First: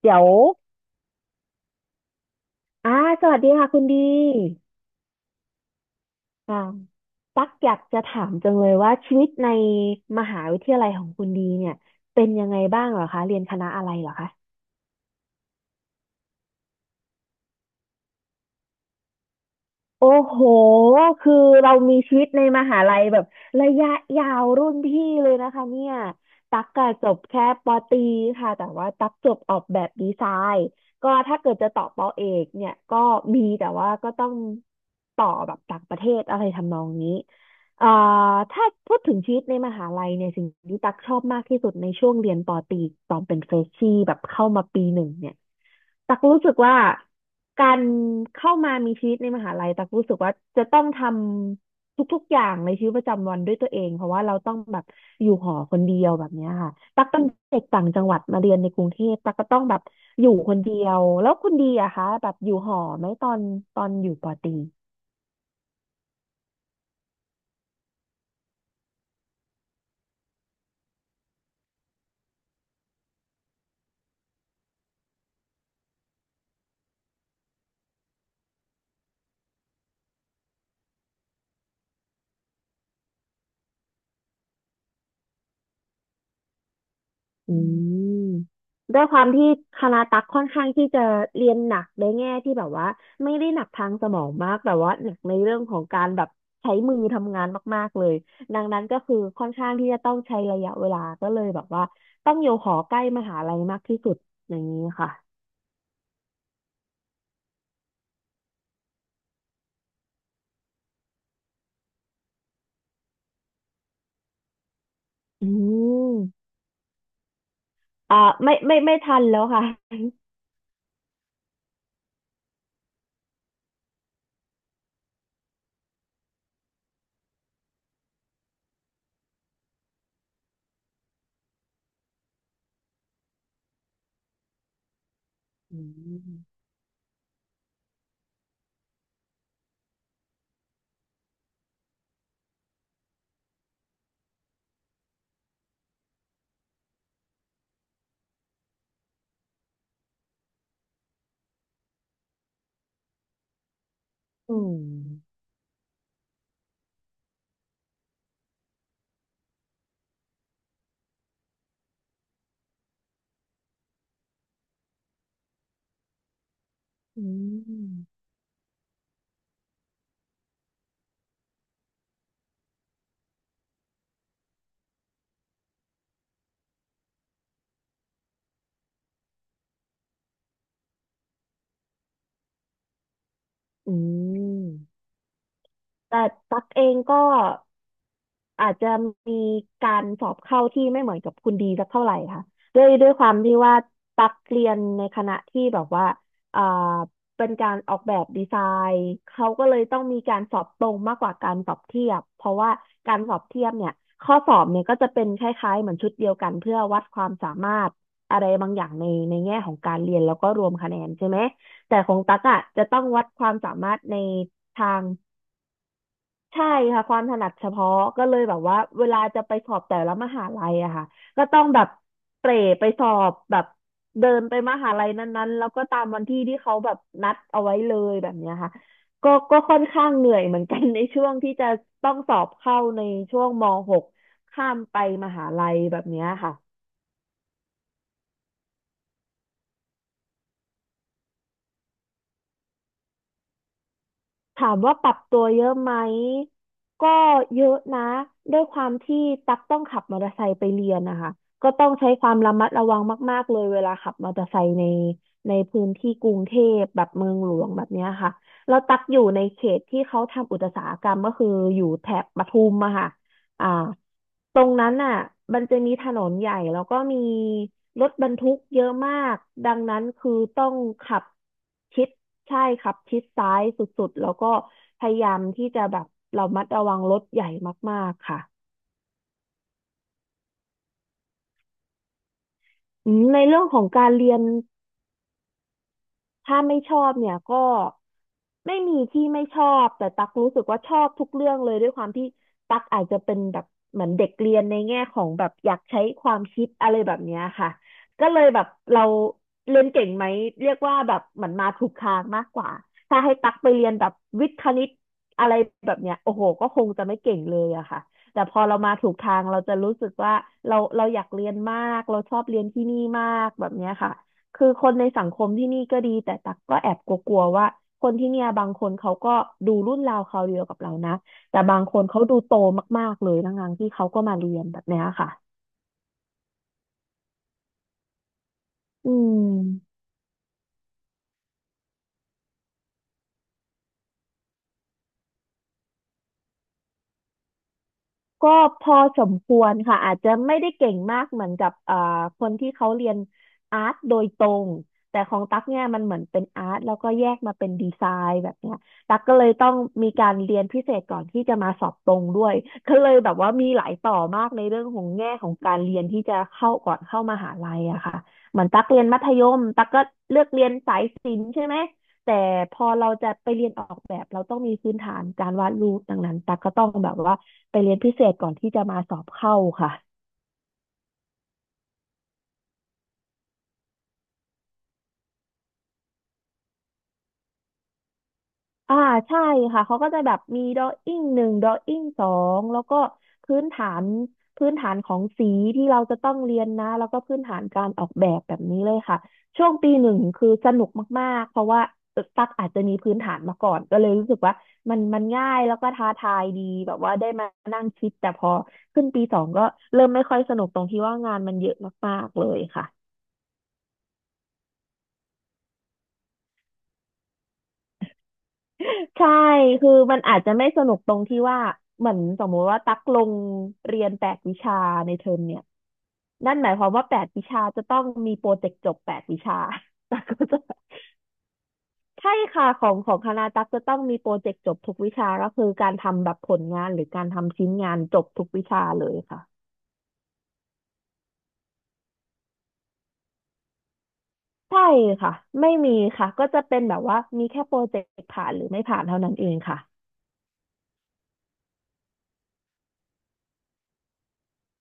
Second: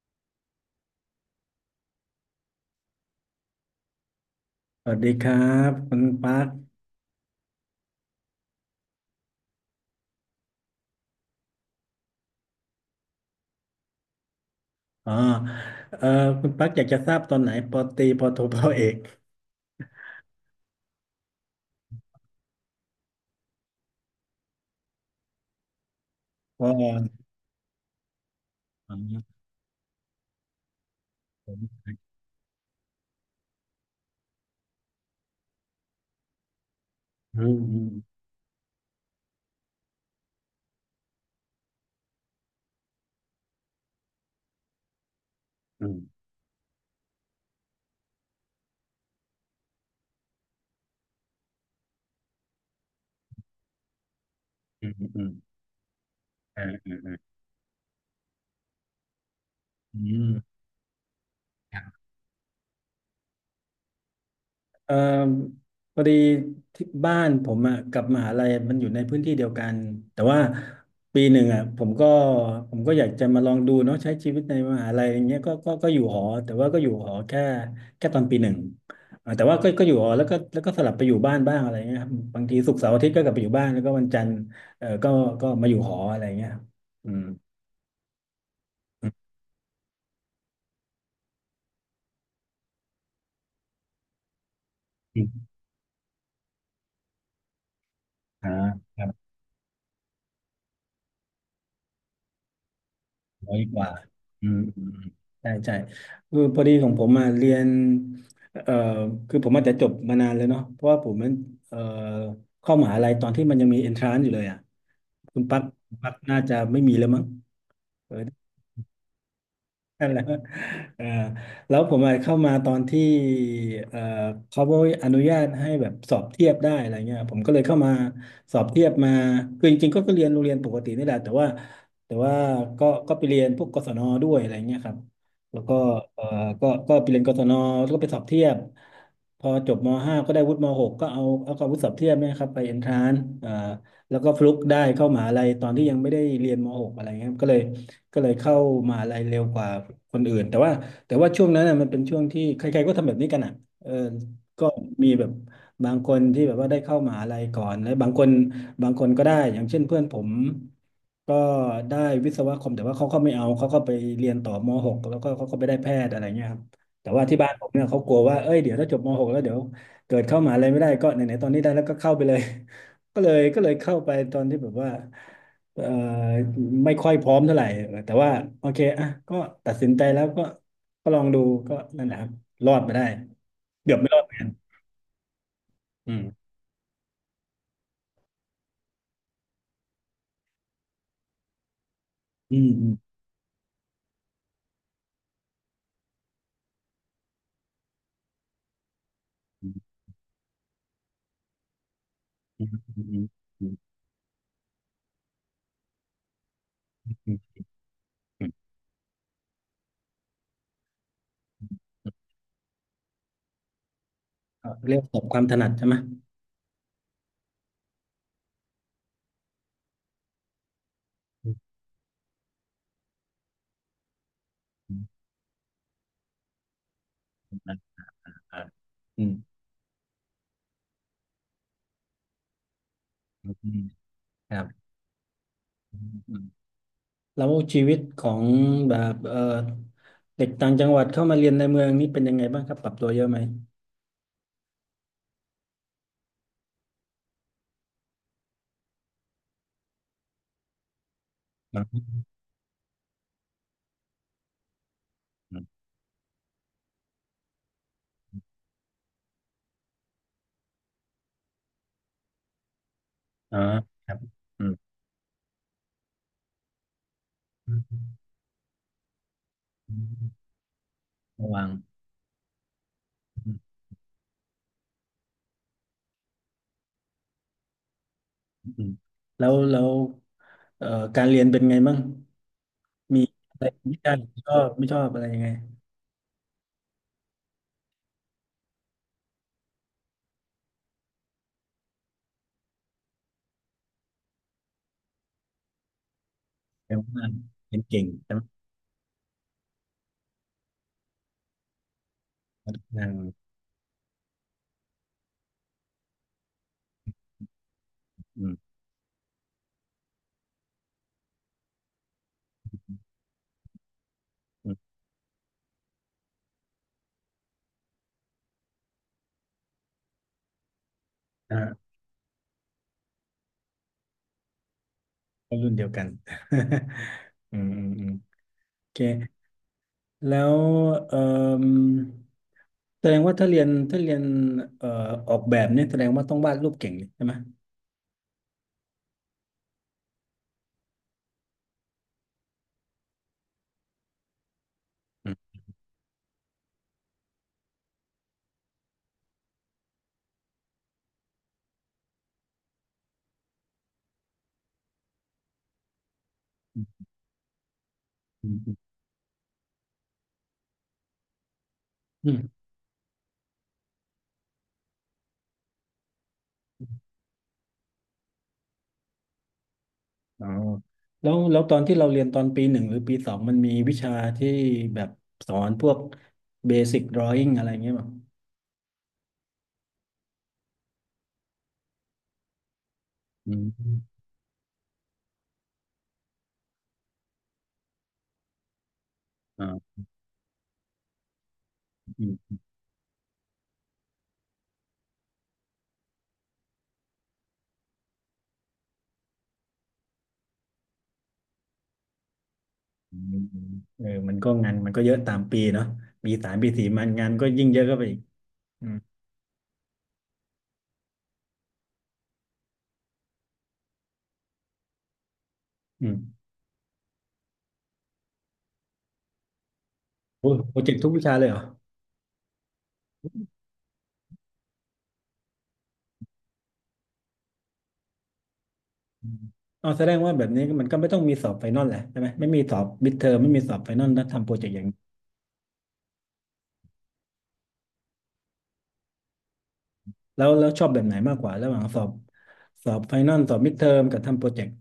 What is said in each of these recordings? เดี๋ยวอ่าสวัสดีค่ะคุณดีสวัสดีครับคุณปักอ่าตักอยากจะถามจังเลยว่าชีวิตในมหาวิทยาลัยของคุณดีเนี่ยเป็นยังไงบ้างเหรอคะเรียนคณะอะไรเหรอคะ อ๋อเออคุณปักอยากจะทราบตอนไหนปอตรีปอโทปอเอกโอ้โห คือเรามีชีวิตในมหาลัยแบบระยะยาวรุ่นพี่เลยนะคะเนี่ยตัปกอกอะจบแค่ปอตรีค่ะแต่ว่าอ๋ตักจอบออกแบบดีไซน์ ก็ถ้าเกิผดจะต่อปอมเอกเนี่ย ก็มีแต่ว่าก็ต้องต่อแบบต่างประเทศอะไรทำนองนี้อืมอืเอ่มอถ้าพูดถึงชีวิตในมหาลัยเนี่ยสิ่งที่ตักชอบมากที่สุดในช่วงเรียนปอตรีตอนเป็นเฟรชชี่แบบเข้ามาปีหนึ่งเนี่ยอืตักมรู้สึกว่า การเข้ามามีชีวิตในมหาลัยตักรู้สึกว่าจะต้องทำทุกๆอย่างในชีวิตประจำวันด้วยตัวเองเพราะว่าเราต้องแบบอืมอืมอือมยู่หอคนเดียวแบบเนี้ยอ่ค่ะอ่ตักเป็นอ่เด็กต่างจังหวัดมาเรียนในกรุงเทพตักก็ต้องแบบอือม ยู่คนเดียวแล้วคุณดีอะคะแบบอยู่หอไหมตอนตอนอยู่ปอตรี เอ่อพอดีที่บ้านผมอ่ะกับมหาลัยมันอยู่ในพื้นที่เดียวกันแต่ว่าปีหนึ่งอ่ะผมก็อยากจะมาลองดูเนาะใช้ชีวิตในมหาลัยอย่างเงี้ยก็อยู่หอแต่ว่าก็อยู่หอแค่ตอนปีหนึ่งอ่าแต่ว่าก็อยู่หอแล้วก็สลับไปอยู่บ้านบ้างอะไรเงี้ยครับบางทีศุกร์เสาร์อาทิตย์ก็กลับไปอยู่บ้านแล้วก็วันจันทร์เออก็ก็มาอยู่หออะไรเงี้ยครับอืมอืมด้วยความที่คณะตักค่อนข้างที่จะเรียนหนักในแง่ที่แบบว่าไม่ได้หนักทางสมองมากแต่ว่าหนักอืในมเรื่องของการแบบใช้มือทำงานมากๆเลยดังนั้นอ่า ก็คือค่อนข้างที่จะต้องใช้ระยะเวลาก็เลยแบบว่าต้องอยู่หอใกล้มหาร้อลัยยกมากว่าที่สุดอือมย่างนี้อืมอืมค่ะใช่ใช่คือพอดีของผมมาเรียนเอ่อคือผมอาจจะจบมานานแล้วเนาะเพราะว่าผมมันเอ่อเข้ามหาลัยตอนที่มันยังมีเอนทรานซ์อยู่เลยอ่ะคุณอืปักปักมน่าจะไม่มีแล้วมั้ง อ่าไม่ทันแล้วค่ะนั่นแหละเออแล้วผมอะเข้ามาตอนที่เออเขาอนุญาตให้แบบสอบเทียบได้อะไรเงี้ยผมก็เลยเข้ามาสอบเทียบมาคือจริงๆก็เรียนโรงเรียนปกตินี่แหละแต่ว่าก็ไปเรียนพวกกศนด้วยอะไรเงี้ยครับแล้วก็อืเออมก็ก็ไปเรียนกศนแล้วก็ไปสอบเทียบพอจบม .5 ก็ได้วุฒิมหกก็เอาความวุฒิสอบเทียบเนี่ยครับไปเอนทรานซ์ แล้วก็ฟลุกได้เข้ามหาลัยตอนที่ยังไม่ได้เรียนม .6 อะไรเงี้ยก็เลยเข้ามหาลัยเร็วกว่าคนอื่นแต่ว่าช่วงนั้นน่ะมันเป็นช่วงที่ใครๆก็ทำแบบนี้กันอ่ะเอออืก็มีแบบมบางคนที่แบบว่าได้เข้ามหาลัยก่อนแล้วบางคนก็ได้อย่างเช่นเพื่อนผมก็ได้วิศวะคอมแต่ว่าเขาก็ไม่เอาเขาก็ไปเรียนต่อม .6 แล้วก็เขาก็ไปได้แพทย์อะไรเงี้ยครับแต่อืว่าที่บ้านผมเนี่ยเขากมลัวว่าเอ้ยเดี๋ยวถ้าจบม .6 แล้วเดี๋ยวเกิดเข้ามหาลัยไม่ได้ก็ไหนๆตอนนี้ได้แล้วก็เข้าไปเลย ก็เลยเข้าไปตอนที่แบบว่าเอ่อไม่ค่อยพร้อมเท่าไหร่แต่ว่าโอเคอ่ะก็ตัดสินใจแล้วก็ก็ลองดูก็นั่นแหละครับรอดมาได้อืเกือบไม่รอดเหมือนกันม อืแต่มตักเองก็อาจจะมีการสอบเข้าที่ไม่เหมือนกับคุณดีสักเท่าไหร่ค่ะอืมด้อืวยมด้วยความที่ว่าตักเรียนในคณะที่แบบว่าอ่าเป็นการออกแบบดีไซน์เขาก็เลยต้องมีการสอบตรงมากกว่าการสอบเทียบเพราะอืมว่าอืการมสอบเทีอืยบมเนี่ยข้อสอบเนี่ยก็จะเป็นคล้ายๆเหมือนชุดเดียวกันเพื่อวัดความสาอืมมารถอะอืไรมบางอย่างในในแง่ของการเรียนแล้วก็รวมคะแนนใช่ไหมแต่ของตั๊กอ่ะจะต้องวัดความสามารถในก็ทาเรียกง ประสบความถนัดใช่ไหมใช่ค่ะความถนัดเฉพาะก็เลยแบบว่าเวลาจะไปสอบแต่ละมหาลัยอะค่ะก็อืต้องมแบบเตร่ไปสอบแบบเดินไปมหาอืลัยมนั้นๆแล้วก็ตามวันที่ที่เขาแบบนัดอืเอาไว้เลยแบบเนี้ยมค่ะอืก็มก็ค่อนข้างเหนื่อยเหมือนกัน ในช่วงที่จะต้องสอบเข้าในช่วอืงม ม .6 ครัข้ามบไปมหาลัยอืแบบมเนี้ยอืมค่ะ แล้วชีวิตของแบบเด็กต่างจังหวัดเข้ามาเรียนในเมืองนี่เป็นยังไงบ้างครับปรับตัวเยอะไหมถามว่าปรับตัวเยอะไหม ก็เยอะนะ ด้วยความที่ตักต้องขับมอเตอร์ไซค์ไปเรียนนะคะ ก็ต้องอืมใช้ความระมัดระวังมากๆเลยเวลาขับมอเตอร์ไซค์ในในอืมพื้นที่กรุงเทพแบบเมืองหลวงแบบเนี้ยค่ะแล้วตักอยู่ในเขตที่เขาทำอุตสาหกรรมก็คืออยู่แถบปทุมอะค่ะออ่า ครับ ตรงนั้นอ่ะมันจะมีถนนใหญ่แล้วก็มีรรถบรรทุกเยอะมาก ดังนั้นคือต้องขับะวังชิดใช่ขับชิดอืซ้ายมสุดๆแล้วก็พยายามที่จะแบบระมัดระวังรถใหญ่มากๆค่ะอืมแล้วเอ่อการเรียนเป็นไงบ้างอืมีมในอะเรื่อไรงของที่ชการอบเรียน ชอบไม่ชอบอะไรยังไงถ้าไม่ชอบเนี่ยก็ไม่มีที่ไม่ชอบแต่ตักรู้สึกว่าชอบทุกเรื่องเลยด้วยความที่ตักอาจจะเป็นแบบเหมือนเด็กเรียนในแง่ของแบบอยากใช้ความคิดอะแต่ไรแบบว่าเนี้ยค่ะเรียนเก่งก็แต่เลว่ายแบบเราเรียนเก่งไหมเรียกว่าแบบเหมือนมาถูกทางมากกว่าทางถ้าให้ตักไปเรียนแบบวิทย์คณิตอะไรแบบเนี้ยโอ้โหก็คงจะไม่เก่งเลยอะค่ะแต่อืพอมเรามาถูกทางเราจะรู้สึกว่าเราอยากเรียนมากเราชอบเรียนที่นี่มากแบบเนี้ยค่ะ คืออืคมนในสังคมที่นี่ก็ดีแต่ตักก็แอบกลัวๆว่าคนที่เนี่ยบางคนเขาก็ดูรุ่นราวคราวเดียวกับเรานะแต่บางอ่าคนเขาดูโตมากๆเลยทั้งๆที่เขาก็มาเรียนแบบเนี้ยค่ะก็รุ่นเดียวกัน อืมอืมอืมโอเคอืม แล้วเอ่มแสดงว่าถ้าเรียนเอ่อออกแบบเนี่ยแสดงว่าต้องวาดรูปเก่งเลยใช่ไหมก็พอสมควรค่ะอาจจะไม่ได้เก่งมากเหมือนกับคนที่เขาเรียนอาร์ตโดยตรงแต่อืของมตั๊กเนี่ยมันเหมือนเป็นอาร์ตแล้วก็แยกมาเป็นดีไซน์แบบเนี้ยตั๊กก็เลยต้องมีการเรียนพิเศษก่อนที่จะมาสอบตรงด้วยก็เลยแบบว่ามีหลายต่อมากในเรื่องของแง่ของการเรียนที่จะเข้าก่อนเข้ามหาลัยอะค่ะอืมเหมือนอืมตั๊กเรียนมัธยมตั๊กก็เลือกเรียนสายศิลป์ใช่ไหม อืแต่ม พอเราจะไปเรียนออกแบบเราต้องมีพื้นฐานการวาดรูปดังนั้นตั๊กก็ต้องแบบว่าไปเรียนพิเศษก่อนที่จะมาสอบเข้าค่ะ อ๋อแล้วตอนที่เราเรียนตอนปีหนึ่งหรือปีสองมันมีวิชาที่แบบสอนพวกเบสิกดรอ w ิ n งอะไรเงี้ยมั้งอ่าใช่ค่ะเขาก็จะแบบมีดออิ่งหนึ่งดออิ่งสองแล้วก็อืพื้นฐานมพื้นฐานของสีที่เราจะต้องเรียนนะแล้วก็พื้นฐานการออกแบบแบบนี้เลยค่ะอ่ช่วงาปีหนึ่งคือสนุกมากๆเพราะว่าอืตักมอาจจะมีพื้นฐานมาก่อนก็เลยรู้สึกว่ามันง่ายแล้วก็ท้าทายดีแบบว่าได้มานั่งคิดแต่พอขึ้นปีสองก็เริ่มไม่ค่อยสนุกตรงที่ว่างานมันเยอะมากๆเลยค่ะ อืมอืมเออมันก็งานมันก็เยอะตามปีเนาะปีสามปีสี่มันงานก็ยิ่งเยอะเข้าไปอีกอืม ใช่คือมันอาจจะไม่สนุกตรงที่ว่า เหมือนสมมติว่าตักลงเรียนแปดวิชาในเทอมเนี่ยอืมนั่นหมายความว่าแปดวิชาจะต้องมีโปรเจกต์จบแปดวิชา ตักก็โอ้ยจะ โปรเจกต์ทุกวิชาเลยเหรอใช่ค่ะของคณะตักจะต้องมีโปรเจกต์จบทุกวิชาก็คือการทำแบบผลงานหรือการทำชิ้นงานจบทุกวิชาเลยอืมค่ะ อ๋อแสดงว่าแบบนี้มันก็ไม่ต้องมีสอบไฟนอลแหละใช่ไหมไม่มีสอบมิดเทอมไม่มีสอบไฟนอลถ้าทำโปรเจกต์อใช่ย่างนี้ค่ะ ไม่มีค่ะก็จะเป็นแบบว่ามีแค่โปรเจกต์ผ่านหรือไม่ผ่านเท่านั้นเองค่ะ แล้วชอบแบบไหนมากกว่าระหว่างสอบสอบไฟนอลสอบมิดเทอมกับทำโปรเจกต์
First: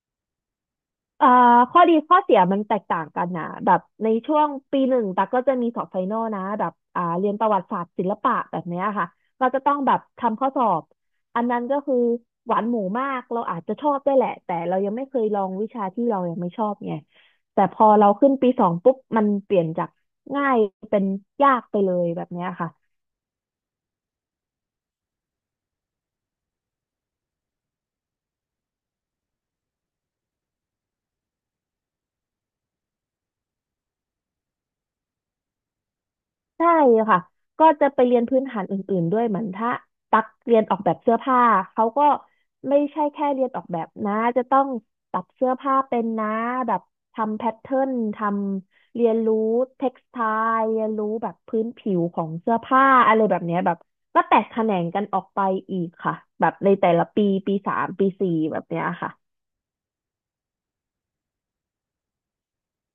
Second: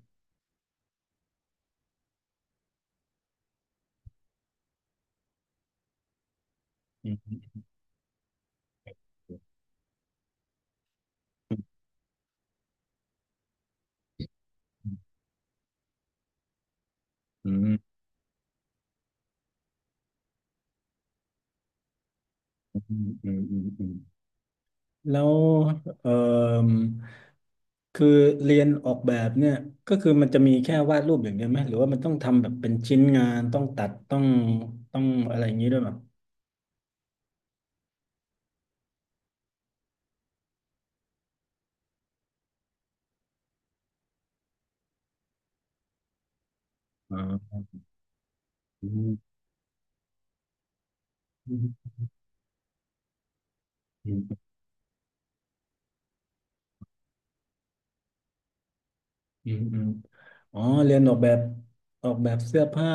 เอ่อข้อดีข้อเสียมันแตกต่างกันนะแบบในช่วงปีหนึ่งตักก็จะมีสอบไฟนอลนะแบบอืม เรียนประวัติศาสตร์ศิลปะแบบเนี้ยค่ะก็จะต้องแบบทำข้อสอบอันนั้นก็คือหวานหมูมากเราอาจจะชอบได้วยแหละแต่เรายังไม่เคยลองวิชาที่เรายังไม่ชอบไงอืแต่พมอเราขึ้นปีสองปุ๊บมันเปลี่ยนจากง่ายเป็นยากไปเลยแบบเนี้ยค่ะ อืมอืมอืมอืมแล้วเอ่อคือเรียนออกแบบเนี่ยก็คือมันจะมีแค่วาดรูปอย่างเดียวไหมหรือว่ามันต้องทำแบบเป็นชิ้นงานต้องตัดต้องอะไรอย่างนี้ด้วยป่ะใช่ค่ะก็จะไปเรียนพื้นฐานอื่นๆด้วยเหมือนถ้าตักเรียนออกแบบเสื้อผ้าเขาก็ไม่ใช่แค่เรียนออกแบบนะจะต้องตัดเสื้อผ้าเป็นนะแบบอ๋อทำแพทเทิร์นทำเรียนมรู้เท็กซ์ไทล์เรียนรู้แบบพื้นอืผิวของเสื้อผ้าอะไรแบบเนี้ยแบบก็แตกม แขนงกันออกไปอีกค่ะแบบในแต่ละปีปีสามปีสี่แบบเนี้ยค่ะอืมอืมอ๋อเรียนออกแบบออกแบบเสื้อผ้า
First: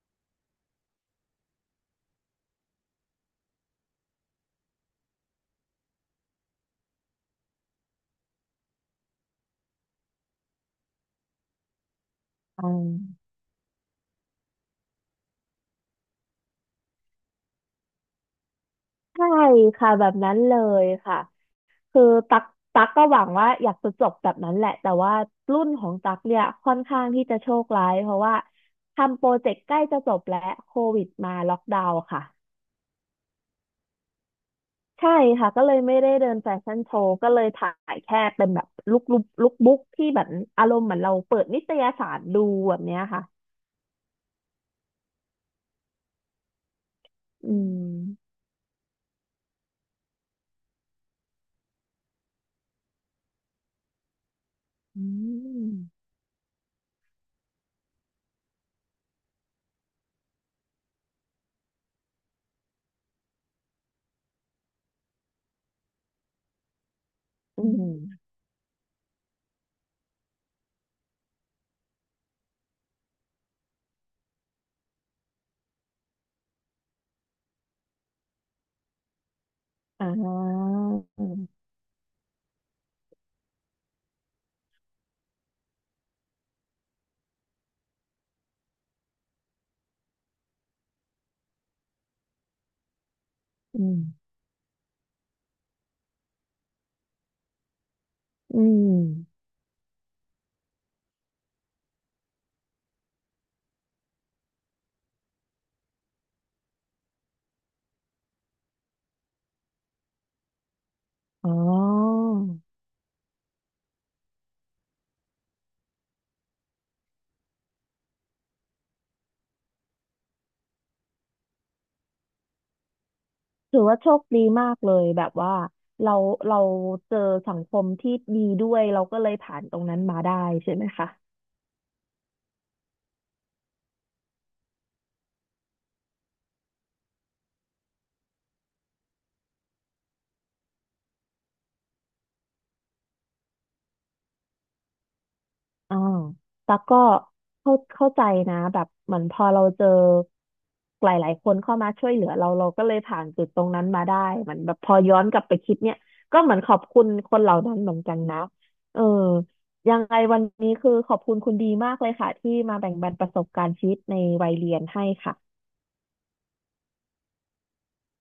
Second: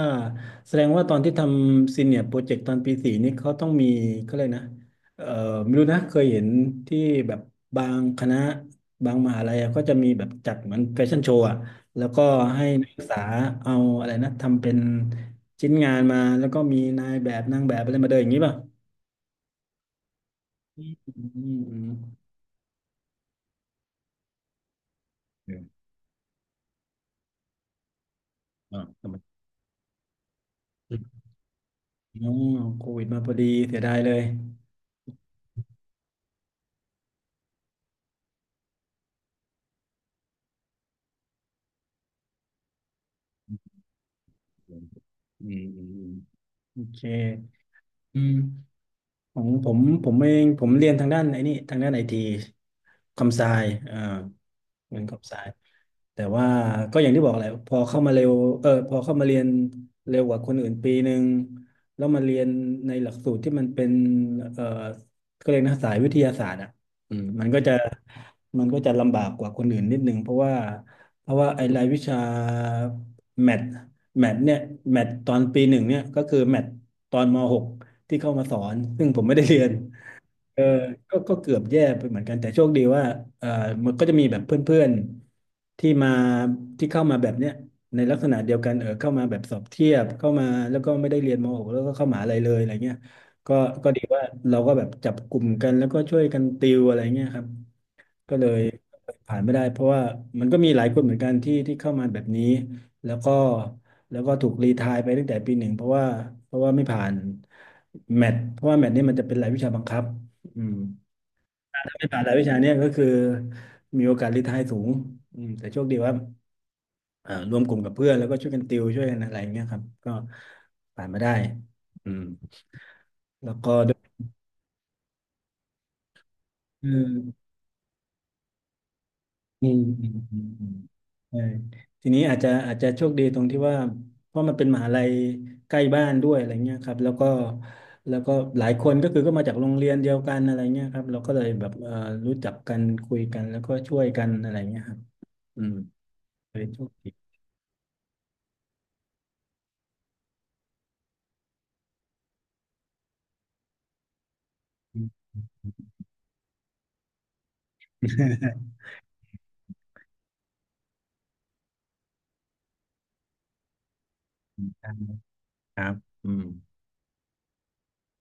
แสดงว่าตอนที่ทำซีเนียร์โปรเจกต์ตอนปีสี่นี่เขาต้องมีเขาเลยกนะเอ่อไม่รู้นะเคยเห็นที่แบบบางคณะบางมหาลัยอะก็จะมีแบบจัดเหมือนแฟชั่นโชว์อะแล้วก็อืให้นัมกศึกษาเอาอะไรนะทำเป็นชิ้นงานมาแล้วก็มีนายแบบนางแบบอะไรมาเดินอย่างนี้ป่ะใช่ค่ะแบบนั้นเลยอืค่ะ มอืมคือตักตักก็หวังว่าอยากจะจบแบบนั้นแหละแต่ว่าเอรุ่นขอองตักเนี่ยค่อนข้างที่จะโชคร้ายเพราะว่าอ๋ทำโปรอเจกต์ใกล้จะจบแล้วโควิดมาล็อกดาวน์อืค่ะโควิดมาพอดีเสียดายเลยใช่ค่ะก็เลยไม่ได้เดินแฟชั่นโชว์ก็เลยถ่ายแค่เป็นแบบลุคบุ๊กที่แบบอารมณ์เหมือนเราเปิดนิตยสารดูแบบเนี้ยค่ะอืมอืมอืมโอเค อืมอืมของผมผมเองผมเรียนทางด้านไอ้นี่ทางด้านไอทีคอมไซเอ่อเรียอืนคอมไซมแต่ว่าก็อย่างที่บอกแหละพอเข้ามาเร็วเออพอเข้ามาเรียนเร็วกว่าคนอื่นปีหนึ่งแล้วมาเรียนในหลักสูตรที่มันเป็นเออก็เรียกนะสายวิทยาศาสตร์อ่ะอืมมันก็อืจะ มลำบากกว่าคนอื่นนิดนึงเพราะว่าไอ้รายวิชาแมทแมทเนี่ยแมทตอนปีหนึ่งเนี่ยก็คือแมทตอนมหกที่เข้ามาสอนซึ่งผมไม่ได้เรียนอ่เอาอก็เกือบอืแย่ไปเหมือนกันแต่โชคดีว่าเออมันก็จะมีแบบเพื่อนๆที่มาที่เข้ามาแบบเนี้ยในลักษณะเดียวกันเออเข้ามาแบบสอบเทียบเข้ามาแล้วก็ไม่ได้เรียนมหกแล้วก็เข้ามหาลัยเลยอะไรเงี้ยก็มก็ดีว่าเราก็แบบจับกลุ่มกันแล้วก็ช่วยกันติวอะไรเงี้ยครับ ก็เลอืยมผ่านไม่ได้เพราะว่ามันก็มีหลายคนเหมือนกันที่เข้ามาแบบนี้แล้วก็แล้วก็ถูกรีไทร์ไปตั้งแต่ปีหนึ่งเพราะว่าไม่ผ่านแมทเพราะว่าแมทนี่มันจะเป็นรายวิชาบังคับอืมอ๋ไม่ผ่านอ รายวิชาเนี่ยก็คือมีโอกาสรีไทร์สูงอืมแต่โชคดีว่ารวมกลุ่มกับเพื่อนแล้วก็ช่วยกันติวช่วยกันอะไรอย่างเงี้ยครับก็ผ่านมาได้อืมแล้วก็ถือด้วว่าโชย คดีมากเลยแบบว่าเราเราเจอสังคมที่ดีด้วยเราก็เลยผ่านอืตรมงนั้นอืมมาได้อืมอืใช่มไหมคะใช่ทีนี้อาจจะโชคดีตรงที่ว่าเพราะมันเป็นมหาลัยใกล้บ้านด้วยอะไรเงี้ยครับแล้วก็หลายคนก็คือก็มาจากโรงเรียนเดียวกันอะไรเงี้ยครับเราก็เลยแบบรู้จักกันคุยกันแล้วก็ช่วยกันอะไรเงี้ยครับอืมอ่าเลยแต่โชคก็ดี เข้าใจนะแบบเหมือนพอเราเจอหลายๆคนเข้ามาช่วยเหลือเราเราก็เลยผ่านจุดตรงนั้นมาได้เหมือนแบบพอย้อนกลับไปคิดเนี่ยก็เหมือนขอบคุณคนเหล่านั้นเหมือนกันนะเออยังไงวันนี้คือขอบคุณคุณดีมากเลยค่ะที่มาแบ่งปันประสบการณ์ชีวิตในวัยเรียนให้ ค่ะครับอืม